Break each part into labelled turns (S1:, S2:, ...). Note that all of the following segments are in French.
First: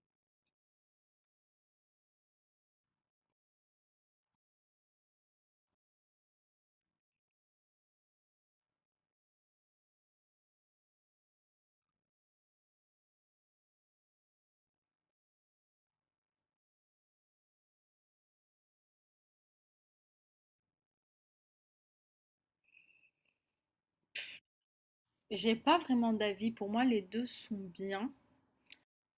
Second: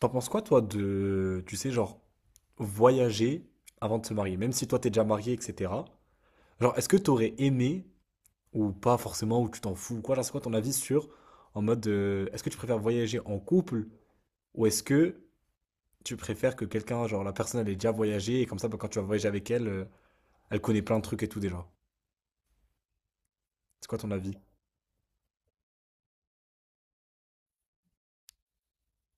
S1: T'en penses quoi, toi, de, tu sais, genre, voyager avant de se marier, même si toi t'es déjà marié, etc. Genre, est-ce que t'aurais aimé, ou pas forcément, ou tu t'en fous, ou quoi, genre, c'est quoi ton avis sur, en mode, est-ce que tu préfères voyager en couple, ou est-ce que tu préfères que quelqu'un, genre, la personne, elle ait déjà voyagé, et comme ça, bah, quand tu vas voyager avec elle, elle connaît plein de trucs et tout déjà. C'est quoi ton avis?
S2: J'ai pas vraiment d'avis. Pour moi, les deux sont bien.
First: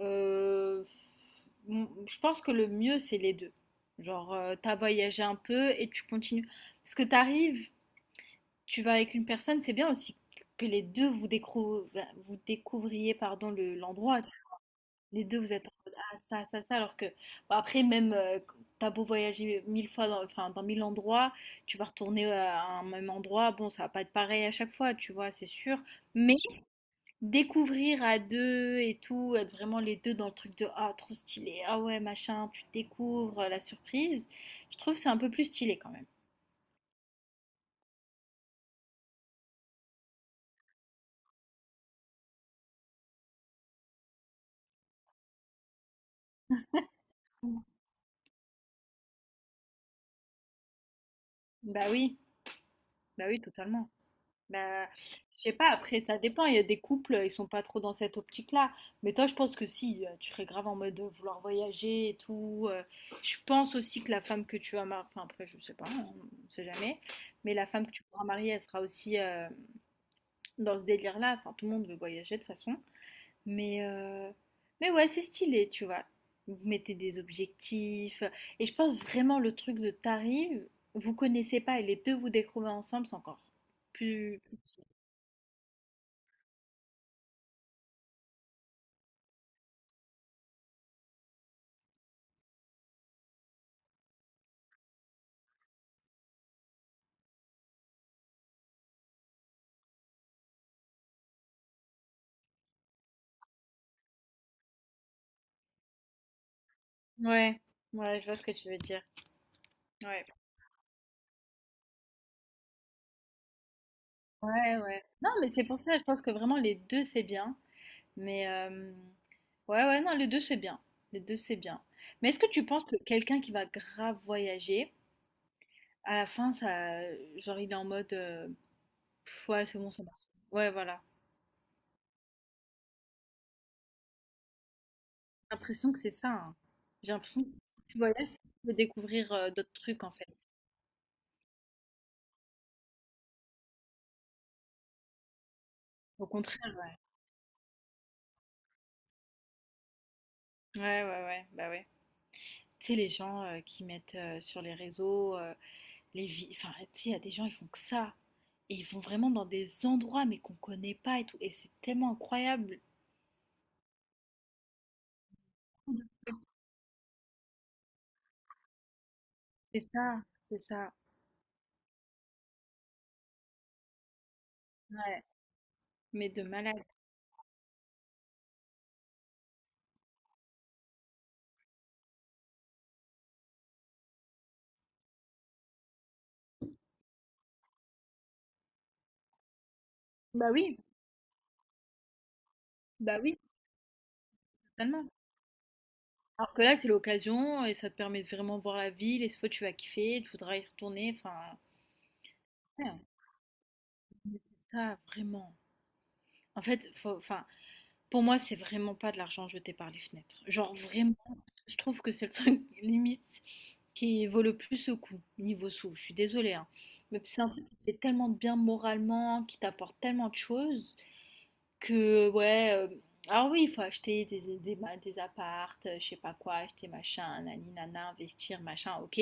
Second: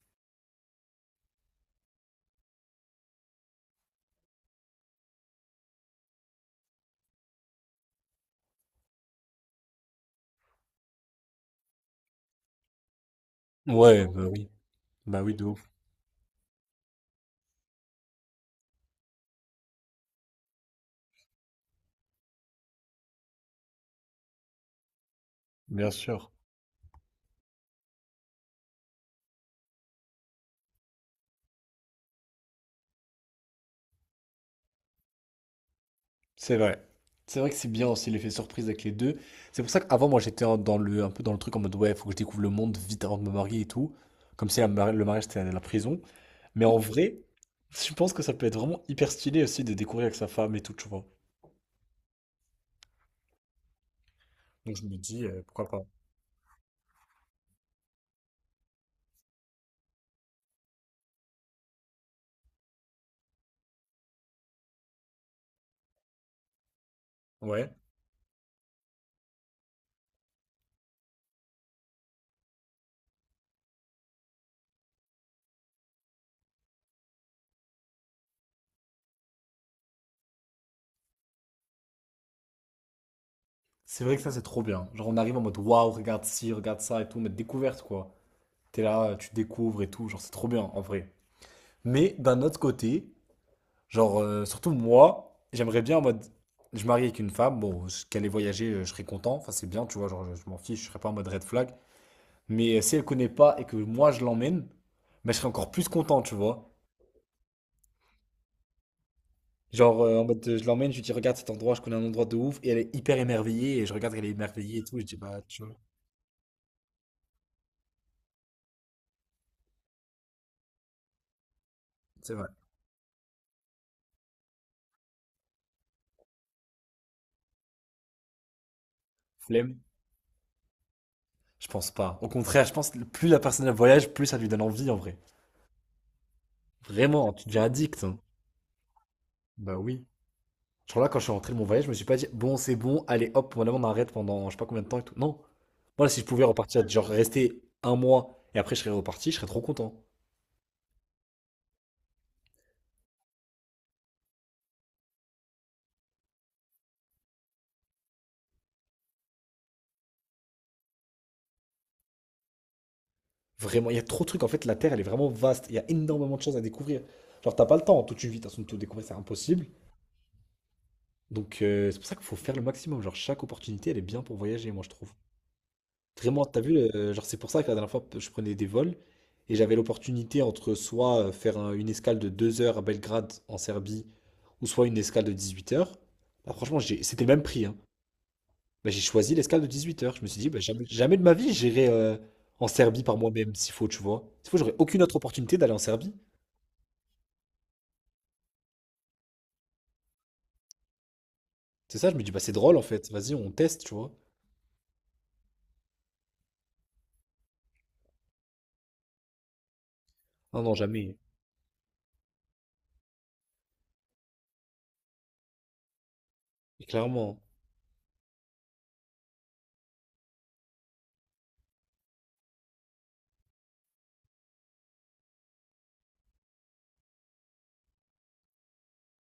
S2: Euh, je pense que le mieux, c'est les deux. Genre, t'as voyagé un peu et tu continues. Parce que t'arrives, tu vas avec une personne, c'est bien aussi que les deux vous, vous découvriez pardon,
S1: Ouais,
S2: l'endroit.
S1: bah
S2: Les
S1: oui,
S2: deux,
S1: de
S2: vous êtes
S1: ouf,
S2: en mode, ah, ça, ça, ça. Alors que, bon, après, même, t'as beau voyager mille fois, dans, enfin, dans mille endroits, tu vas retourner à un même endroit. Bon, ça va pas être pareil à chaque fois, tu vois, c'est sûr.
S1: bien sûr.
S2: Mais découvrir à deux et tout, être vraiment les deux dans le truc de ah trop stylé, ah ouais machin, tu découvres la surprise, je trouve que c'est un peu plus stylé quand même.
S1: C'est vrai. C'est vrai que c'est bien aussi l'effet surprise avec les deux. C'est pour ça qu'avant, moi, j'étais un peu dans le truc en mode, ouais, faut que je découvre le monde vite avant de me marier et tout. Comme si le mariage, c'était la prison. Mais en vrai,
S2: Mm.
S1: je pense que ça peut être vraiment hyper stylé aussi de découvrir avec sa femme et tout, tu vois.
S2: Bah oui, bah oui totalement.
S1: Donc je
S2: Bah
S1: me dis,
S2: je sais
S1: pourquoi
S2: pas,
S1: pas.
S2: après ça dépend, il y a des couples, ils sont pas trop dans cette optique-là, mais toi je pense que si, tu serais grave en mode de vouloir voyager et tout. Je pense aussi que la femme que tu vas marier, enfin après je sais pas, on sait jamais, mais la
S1: Ouais.
S2: femme que tu pourras marier, elle sera aussi dans ce délire-là, enfin tout le monde veut voyager de toute façon. Mais, euh, mais ouais, c'est stylé, tu vois. Vous mettez des objectifs. Et je pense vraiment le truc de t'arrives, vous connaissez pas et les deux vous découvrez ensemble, c'est encore
S1: C'est vrai que ça,
S2: plus.
S1: c'est trop bien. Genre, on arrive en mode, waouh, regarde ci, regarde ça et tout, mais découverte, quoi. T'es là, tu découvres et tout. Genre, c'est trop bien, en vrai. Mais d'un autre côté, genre, surtout moi, j'aimerais bien en mode. Je marie avec une femme, bon, qu'elle ait voyagé, je serais content. Enfin, c'est bien, tu vois, genre, je m'en fiche, je serais pas en mode red flag. Mais si elle connaît pas et que moi je l'emmène, bah, je serais encore plus content, tu vois.
S2: Ouais, ouais, je vois ce que tu veux dire.
S1: Genre, en
S2: Ouais,
S1: mode, je l'emmène, je lui dis, regarde cet endroit, je connais un endroit de ouf, et elle est hyper émerveillée, et je regarde qu'elle est
S2: ouais,
S1: émerveillée et tout, je
S2: ouais.
S1: dis,
S2: Non,
S1: bah,
S2: mais
S1: tu
S2: c'est
S1: vois,
S2: pour ça, je pense que vraiment les deux c'est bien. Mais ouais, ouais, non, les deux c'est bien. Les deux c'est bien. Mais
S1: c'est
S2: est-ce
S1: vrai.
S2: que tu penses que quelqu'un qui va grave voyager, à la fin, ça, genre il est en mode, pff, ouais,
S1: Flemme,
S2: c'est bon, ça marche. Ouais, voilà.
S1: je pense pas. Au contraire, je pense que plus la personne elle voyage, plus ça lui donne envie, en vrai.
S2: J'ai l'impression que c'est ça, hein. J'ai
S1: Vraiment,
S2: l'impression
S1: tu
S2: que
S1: deviens
S2: tu
S1: addict, hein.
S2: voyages, tu peux découvrir, d'autres
S1: Bah oui.
S2: trucs en fait.
S1: Genre là, quand je suis rentré de mon voyage, je me suis pas dit, bon, c'est bon, allez, hop, maintenant on arrête pendant je sais pas combien de temps et tout. Non. Moi, si je
S2: Au
S1: pouvais
S2: contraire,
S1: repartir, genre rester un mois et après je serais reparti, je serais trop content.
S2: ouais. Ouais, ouais, ouais, bah, ouais. Tu sais, les gens, qui mettent, sur les réseaux, les vi enfin, tu sais, il y a des gens, ils font que ça et ils vont vraiment dans des endroits, mais qu'on connaît pas et tout et c'est tellement incroyable.
S1: Vraiment, il y a trop de trucs. En fait, la Terre, elle est vraiment vaste. Il y a énormément de choses à découvrir. Genre, t'as pas le temps en toute une vie, de toute façon, de tout découvrir, c'est impossible.
S2: C'est ça, c'est ça,
S1: Donc, c'est pour ça qu'il faut faire le maximum. Genre, chaque opportunité, elle est bien pour voyager, moi, je trouve.
S2: ouais, mais de
S1: Vraiment, t'as vu,
S2: malade.
S1: genre c'est pour ça que la dernière fois je prenais des vols et j'avais l'opportunité entre soit faire une escale de 2 heures à Belgrade en Serbie ou soit une escale de 18 heures. Bah, franchement, c'était le même prix, hein. Bah, j'ai choisi l'escale de 18 heures. Je me suis
S2: Bah,
S1: dit, bah,
S2: oui,
S1: jamais, jamais de ma vie j'irai en Serbie par
S2: bah, oui,
S1: moi-même s'il faut, tu vois. S'il faut, j'aurais aucune
S2: totalement.
S1: autre opportunité d'aller en Serbie.
S2: Alors que là, c'est l'occasion et ça te permet de vraiment voir la ville et cette fois, tu vas kiffer, tu voudras y retourner, enfin,
S1: C'est ça, je me dis, bah c'est drôle en
S2: ouais,
S1: fait, vas-y, on teste, tu vois.
S2: mais c'est ça, vraiment. En fait, enfin, pour moi, c'est vraiment pas de l'argent jeté par les fenêtres.
S1: Non,
S2: Genre
S1: non, jamais.
S2: vraiment, je trouve que c'est le truc limite qui vaut le plus au coup niveau sous. Je suis désolée, hein.
S1: Et
S2: Mais c'est
S1: clairement.
S2: un truc qui te fait tellement de bien moralement, qui t'apporte tellement de choses que ouais. Alors oui, il faut acheter des appartes, je sais pas quoi, acheter machin, nani nana, investir machin, ok.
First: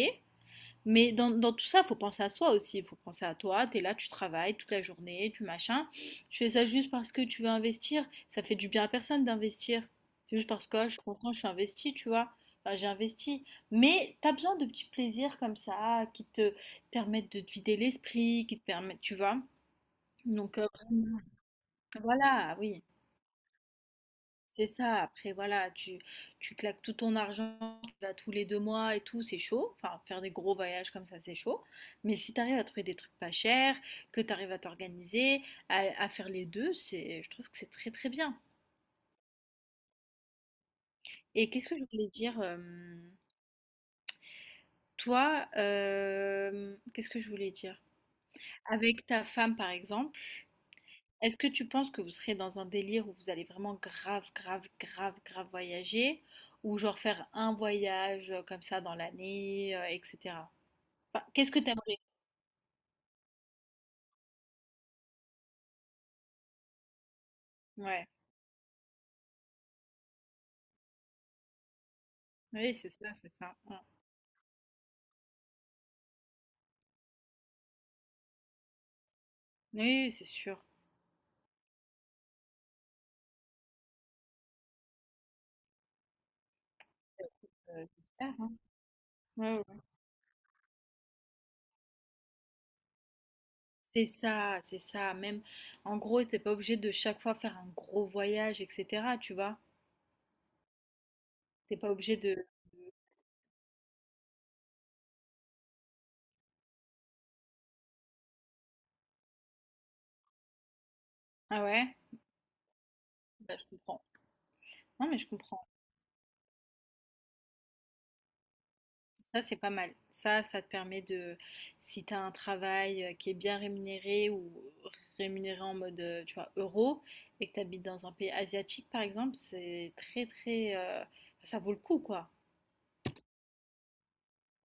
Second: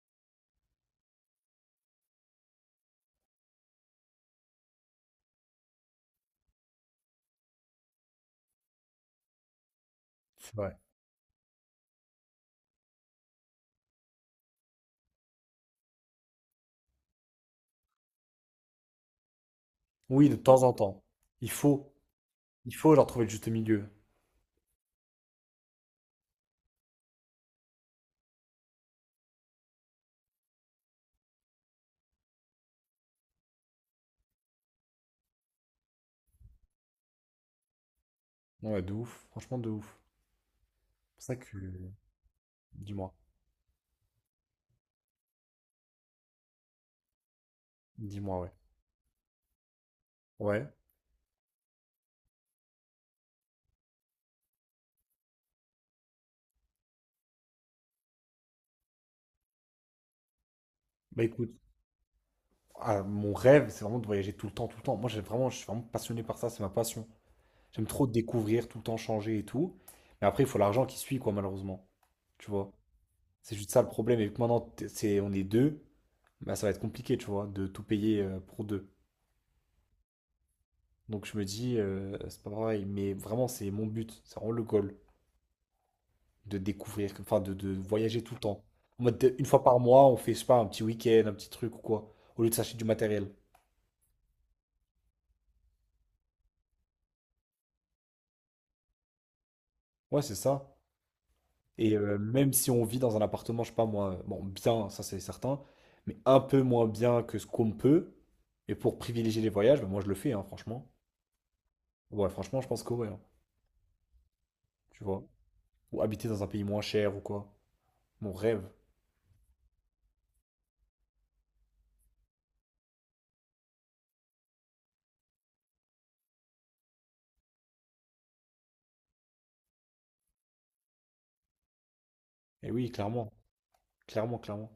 S2: Mais dans tout ça, il faut penser à soi aussi. Il faut penser à toi. Tu es là, tu travailles toute la journée, tu machin. Tu fais ça juste parce que tu veux investir. Ça fait du bien à personne d'investir. C'est juste parce
S1: Ouais.
S2: que ah, je suis content, je suis investi, tu vois. Enfin, j'ai investi. Mais tu as besoin de petits plaisirs comme ça qui te permettent de te vider l'esprit, qui te permettent, tu vois.
S1: Oui, de
S2: Donc,
S1: temps en temps. Il faut.
S2: voilà,
S1: Il
S2: oui.
S1: faut leur trouver le juste milieu.
S2: C'est ça, après voilà, tu claques tout ton argent, tu vas tous les 2 mois et tout, c'est chaud. Enfin, faire des gros voyages comme ça, c'est chaud. Mais si tu arrives à trouver des trucs pas chers, que tu arrives à t'organiser, à faire les deux, c'est, je trouve que c'est très très bien.
S1: Non, ouais, de ouf. Franchement, de ouf. Pour ça
S2: Et qu'est-ce que je
S1: que.
S2: voulais dire,
S1: Dis-moi.
S2: toi, qu'est-ce que je voulais dire?
S1: Dis-moi, ouais.
S2: Avec ta femme, par exemple.
S1: Ouais.
S2: Est-ce que tu penses que vous serez dans un délire où vous allez vraiment grave, grave, grave, grave voyager, ou genre faire un voyage comme ça dans l'année, etc.
S1: Bah
S2: Enfin, qu'est-ce
S1: écoute,
S2: que t'aimerais?
S1: ah, mon rêve, c'est vraiment de voyager tout le temps, tout le temps. Moi, j'ai vraiment, je suis vraiment passionné par ça, c'est ma passion. J'aime trop
S2: Ouais,
S1: découvrir, tout le temps changer et tout. Mais après, il faut l'argent qui suit, quoi, malheureusement. Tu vois.
S2: oui, c'est ça, c'est ça.
S1: C'est juste
S2: Ouais.
S1: ça le problème. Et vu que maintenant, c'est, on est deux, bah ça va être compliqué, tu vois, de tout payer pour deux.
S2: Oui, c'est sûr.
S1: Donc je me dis, c'est pas pareil. Mais vraiment, c'est mon but. C'est vraiment le goal, de découvrir, enfin de voyager tout
S2: J'espère,
S1: le
S2: hein.
S1: temps. En mode, une
S2: Ouais,
S1: fois
S2: ouais, ouais.
S1: par mois, on fait, je sais pas, un petit week-end, un petit truc ou quoi, au lieu de s'acheter du matériel.
S2: C'est ça, c'est ça. Même, en gros, t'es pas obligé de chaque fois faire un gros voyage, etc. Tu vois?
S1: Ouais, c'est ça.
S2: T'es pas
S1: Et
S2: obligé de.
S1: même si on vit dans un appartement, je sais pas moi, bon, bien, ça c'est certain, mais un peu moins bien que ce qu'on peut, et pour privilégier les voyages, bah, moi je le fais, hein, franchement.
S2: Ah ouais?
S1: Ouais, franchement, je pense que ouais, hein,
S2: Bah, je comprends.
S1: tu
S2: Non, mais
S1: vois.
S2: je comprends.
S1: Ou habiter dans un pays moins cher ou quoi. Mon rêve.
S2: Ça, c'est pas mal. Ça te permet de, si tu as un travail qui est bien rémunéré ou rémunéré en mode, tu vois, euro, et que tu habites dans un pays asiatique, par exemple, c'est très, très, ça vaut le coup, quoi.
S1: Et oui, clairement, clairement, clairement.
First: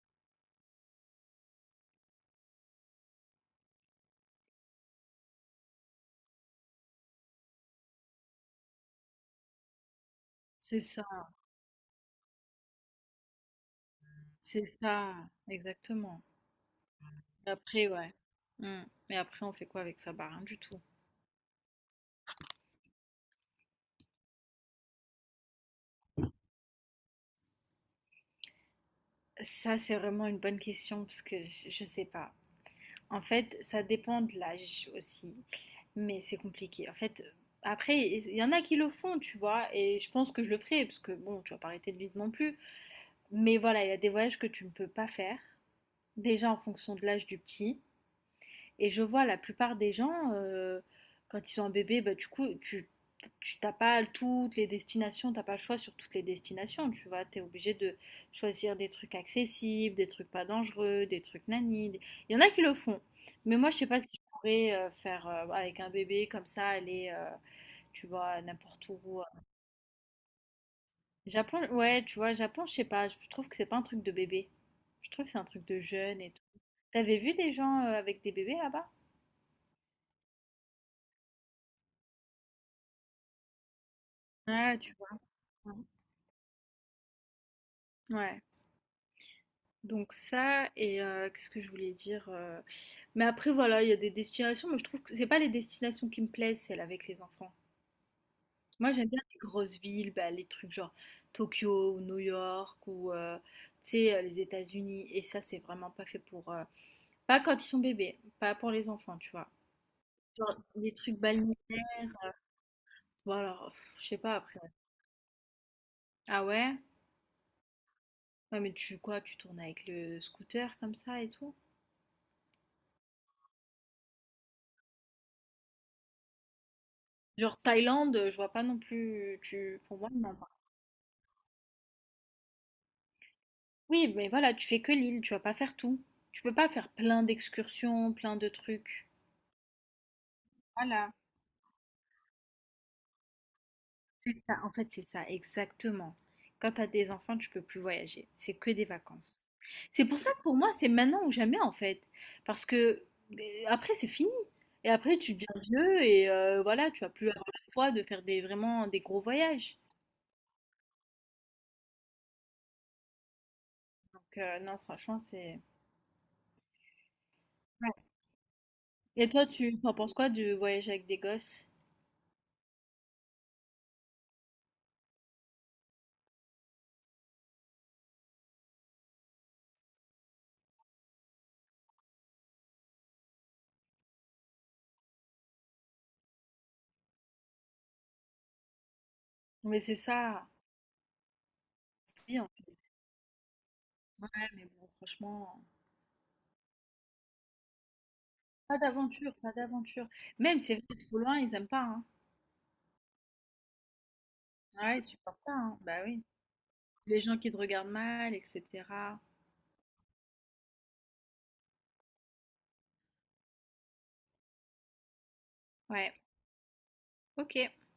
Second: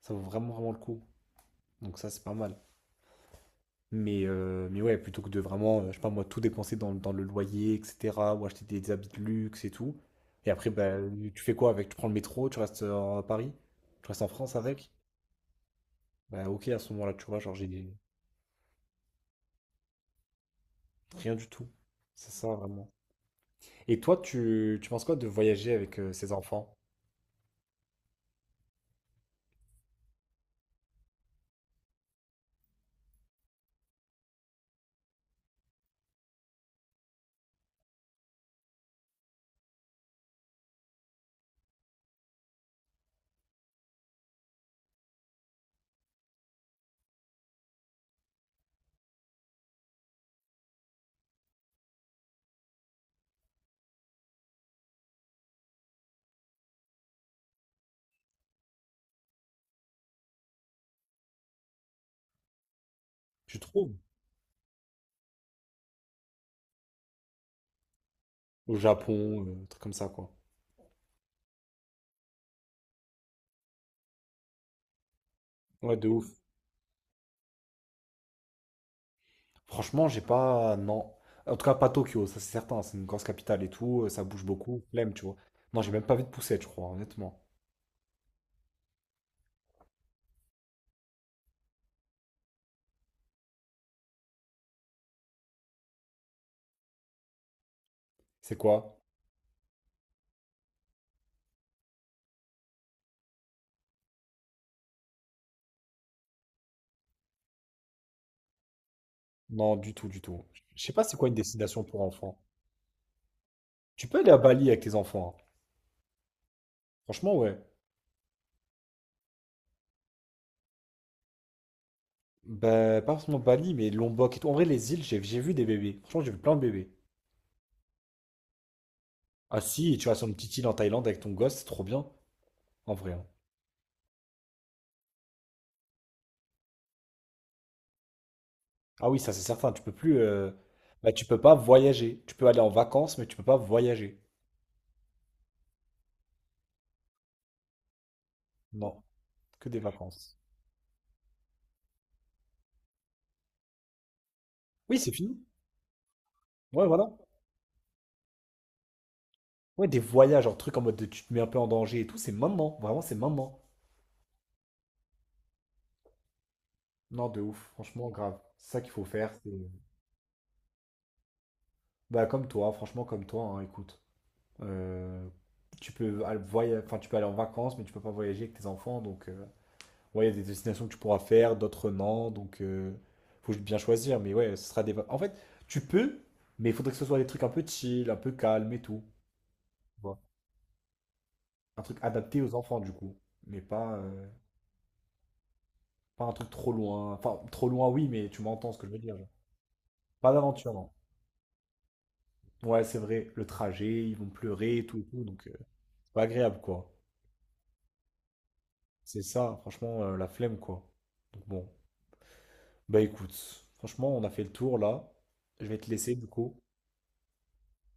S1: Ça vaut vraiment, vraiment le coup. Donc ça, c'est pas mal. Mais ouais, plutôt que de vraiment, je sais pas moi, tout dépenser dans le loyer, etc., ou acheter des habits de luxe et tout. Et après,
S2: C'est
S1: bah,
S2: ça,
S1: tu fais quoi avec? Tu prends le métro, tu restes à Paris, tu restes en France
S2: c'est
S1: avec?
S2: ça, exactement.
S1: Bah ok, à ce moment-là, tu vois,
S2: Et
S1: genre
S2: après, ouais. Mm. Mais après, on fait quoi avec ça? Bah, rien du tout.
S1: rien du tout. C'est ça, vraiment. Et toi, tu penses quoi de voyager avec ses enfants?
S2: Ça, c'est vraiment une bonne question parce que je sais pas. En fait, ça dépend de l'âge aussi, mais c'est compliqué. En fait, après, il y en a qui le font, tu vois, et je pense que je le ferai, parce que bon, tu vas pas arrêter de vivre non plus. Mais voilà, il y a des voyages que tu ne peux pas faire, déjà en fonction de l'âge du petit, et je vois la plupart des gens, quand ils sont un bébé, bah, du coup, tu, t'as pas toutes les destinations, t'as pas le choix sur toutes les destinations, tu vois. T'es obligé de choisir des trucs accessibles, des trucs pas dangereux, des trucs nani. Il y en a qui le font, mais
S1: Tu
S2: moi, je sais
S1: trouves?
S2: pas ce que je pourrais faire avec un bébé comme ça, aller, tu vois,
S1: Au
S2: n'importe où.
S1: Japon, truc comme ça, quoi.
S2: Japon, ouais, tu vois, Japon, je sais pas, je trouve que c'est pas un truc de bébé. Je trouve que c'est un truc de
S1: Ouais, de
S2: jeune
S1: ouf.
S2: et tout. T'avais vu des gens avec des bébés là-bas?
S1: Franchement, j'ai pas... Non. En tout cas, pas Tokyo, ça c'est certain. C'est une grosse capitale et tout, ça bouge
S2: Ouais,
S1: beaucoup.
S2: tu
S1: Flemme, tu vois.
S2: vois.
S1: Non, j'ai même pas envie de pousser, je crois, honnêtement.
S2: Ouais. Donc ça, et qu'est-ce que je voulais dire Mais après, voilà, il y a des destinations, mais je trouve que c'est pas les destinations qui me plaisent, celles avec les enfants.
S1: C'est
S2: Moi,
S1: quoi?
S2: j'aime bien les grosses villes, bah, les trucs genre Tokyo ou New York ou, tu sais, les États-Unis. Et ça, c'est vraiment pas fait pour, pas quand ils sont bébés, pas pour les enfants, tu vois.
S1: Non, du tout, du tout.
S2: Genre,
S1: Je sais
S2: les
S1: pas c'est
S2: trucs
S1: quoi une
S2: balnéaires.
S1: destination pour enfants.
S2: Bon, alors, pff,
S1: Tu
S2: je
S1: peux
S2: sais
S1: aller
S2: pas
S1: à
S2: après.
S1: Bali avec tes enfants, hein.
S2: Ah ouais?
S1: Franchement, ouais.
S2: Ouais, mais tu quoi? Tu tournes avec le scooter comme ça et tout?
S1: Ben pas forcément Bali, mais Lombok et tout. En vrai, les îles, j'ai vu des bébés. Franchement, j'ai vu plein de bébés.
S2: Genre Thaïlande, je vois pas non plus.
S1: Ah
S2: Tu,
S1: si,
S2: pour
S1: tu
S2: moi,
S1: vas sur une
S2: non.
S1: petite île en Thaïlande avec ton gosse, c'est trop bien, en vrai, hein.
S2: Oui, mais voilà, tu fais que l'île, tu vas pas faire tout. Tu peux pas faire plein d'excursions, plein de trucs.
S1: Ah oui, ça c'est certain. Tu peux plus, bah
S2: Voilà.
S1: tu peux pas voyager. Tu peux aller en vacances, mais tu peux pas voyager.
S2: C'est ça, en fait, c'est ça, exactement. Quand tu as des enfants, tu peux plus voyager. C'est que des
S1: Non,
S2: vacances.
S1: que des
S2: C'est pour ça
S1: vacances.
S2: que pour moi, c'est maintenant ou jamais, en fait. Parce que après, c'est fini. Et
S1: Oui, c'est
S2: après, tu
S1: fini.
S2: deviens vieux et
S1: Ouais,
S2: voilà, tu
S1: voilà.
S2: vas plus avoir la foi de faire des, vraiment des gros voyages.
S1: Ouais, des voyages, genre truc en mode de, tu te mets un peu en danger et tout. C'est maintenant, vraiment, c'est maintenant.
S2: Donc, non, franchement, c'est.
S1: Non, de ouf,
S2: Ouais.
S1: franchement, grave. C'est ça qu'il faut
S2: Et
S1: faire.
S2: toi, tu en penses quoi du voyage avec des gosses?
S1: Bah, comme toi, franchement, comme toi, hein, écoute. Euh, tu peux aller enfin, tu peux aller en vacances, mais tu peux pas voyager avec tes enfants. Donc, ouais, il y a des destinations que tu pourras faire, d'autres non. Donc, faut bien choisir. Mais ouais, ce sera des. Va- en fait, tu peux, mais il faudrait que ce soit des trucs un peu chill, un peu calme et tout,
S2: Mais c'est
S1: tu vois.
S2: ça,
S1: Un truc
S2: oui,
S1: adapté
S2: en
S1: aux
S2: fait.
S1: enfants, du coup. Mais pas,
S2: Ouais, mais bon, franchement.
S1: pas un truc trop loin. Enfin, trop loin, oui, mais tu m'entends ce
S2: Pas
S1: que je veux dire, genre.
S2: d'aventure, pas d'aventure.
S1: Pas
S2: Même, si
S1: d'aventure,
S2: c'est
S1: non.
S2: vrai, trop loin, ils aiment pas, hein.
S1: Ouais, c'est vrai, le trajet, ils vont pleurer
S2: Ah ouais,
S1: et
S2: ils
S1: tout,
S2: supportent
S1: donc
S2: pas, hein. Bah oui.
S1: pas agréable, quoi.
S2: Les gens qui te regardent mal, etc.
S1: C'est ça, franchement, la flemme, quoi. Donc bon, bah écoute, franchement, on a fait le tour là. Je vais te
S2: Ouais,
S1: laisser, du coup.
S2: ok.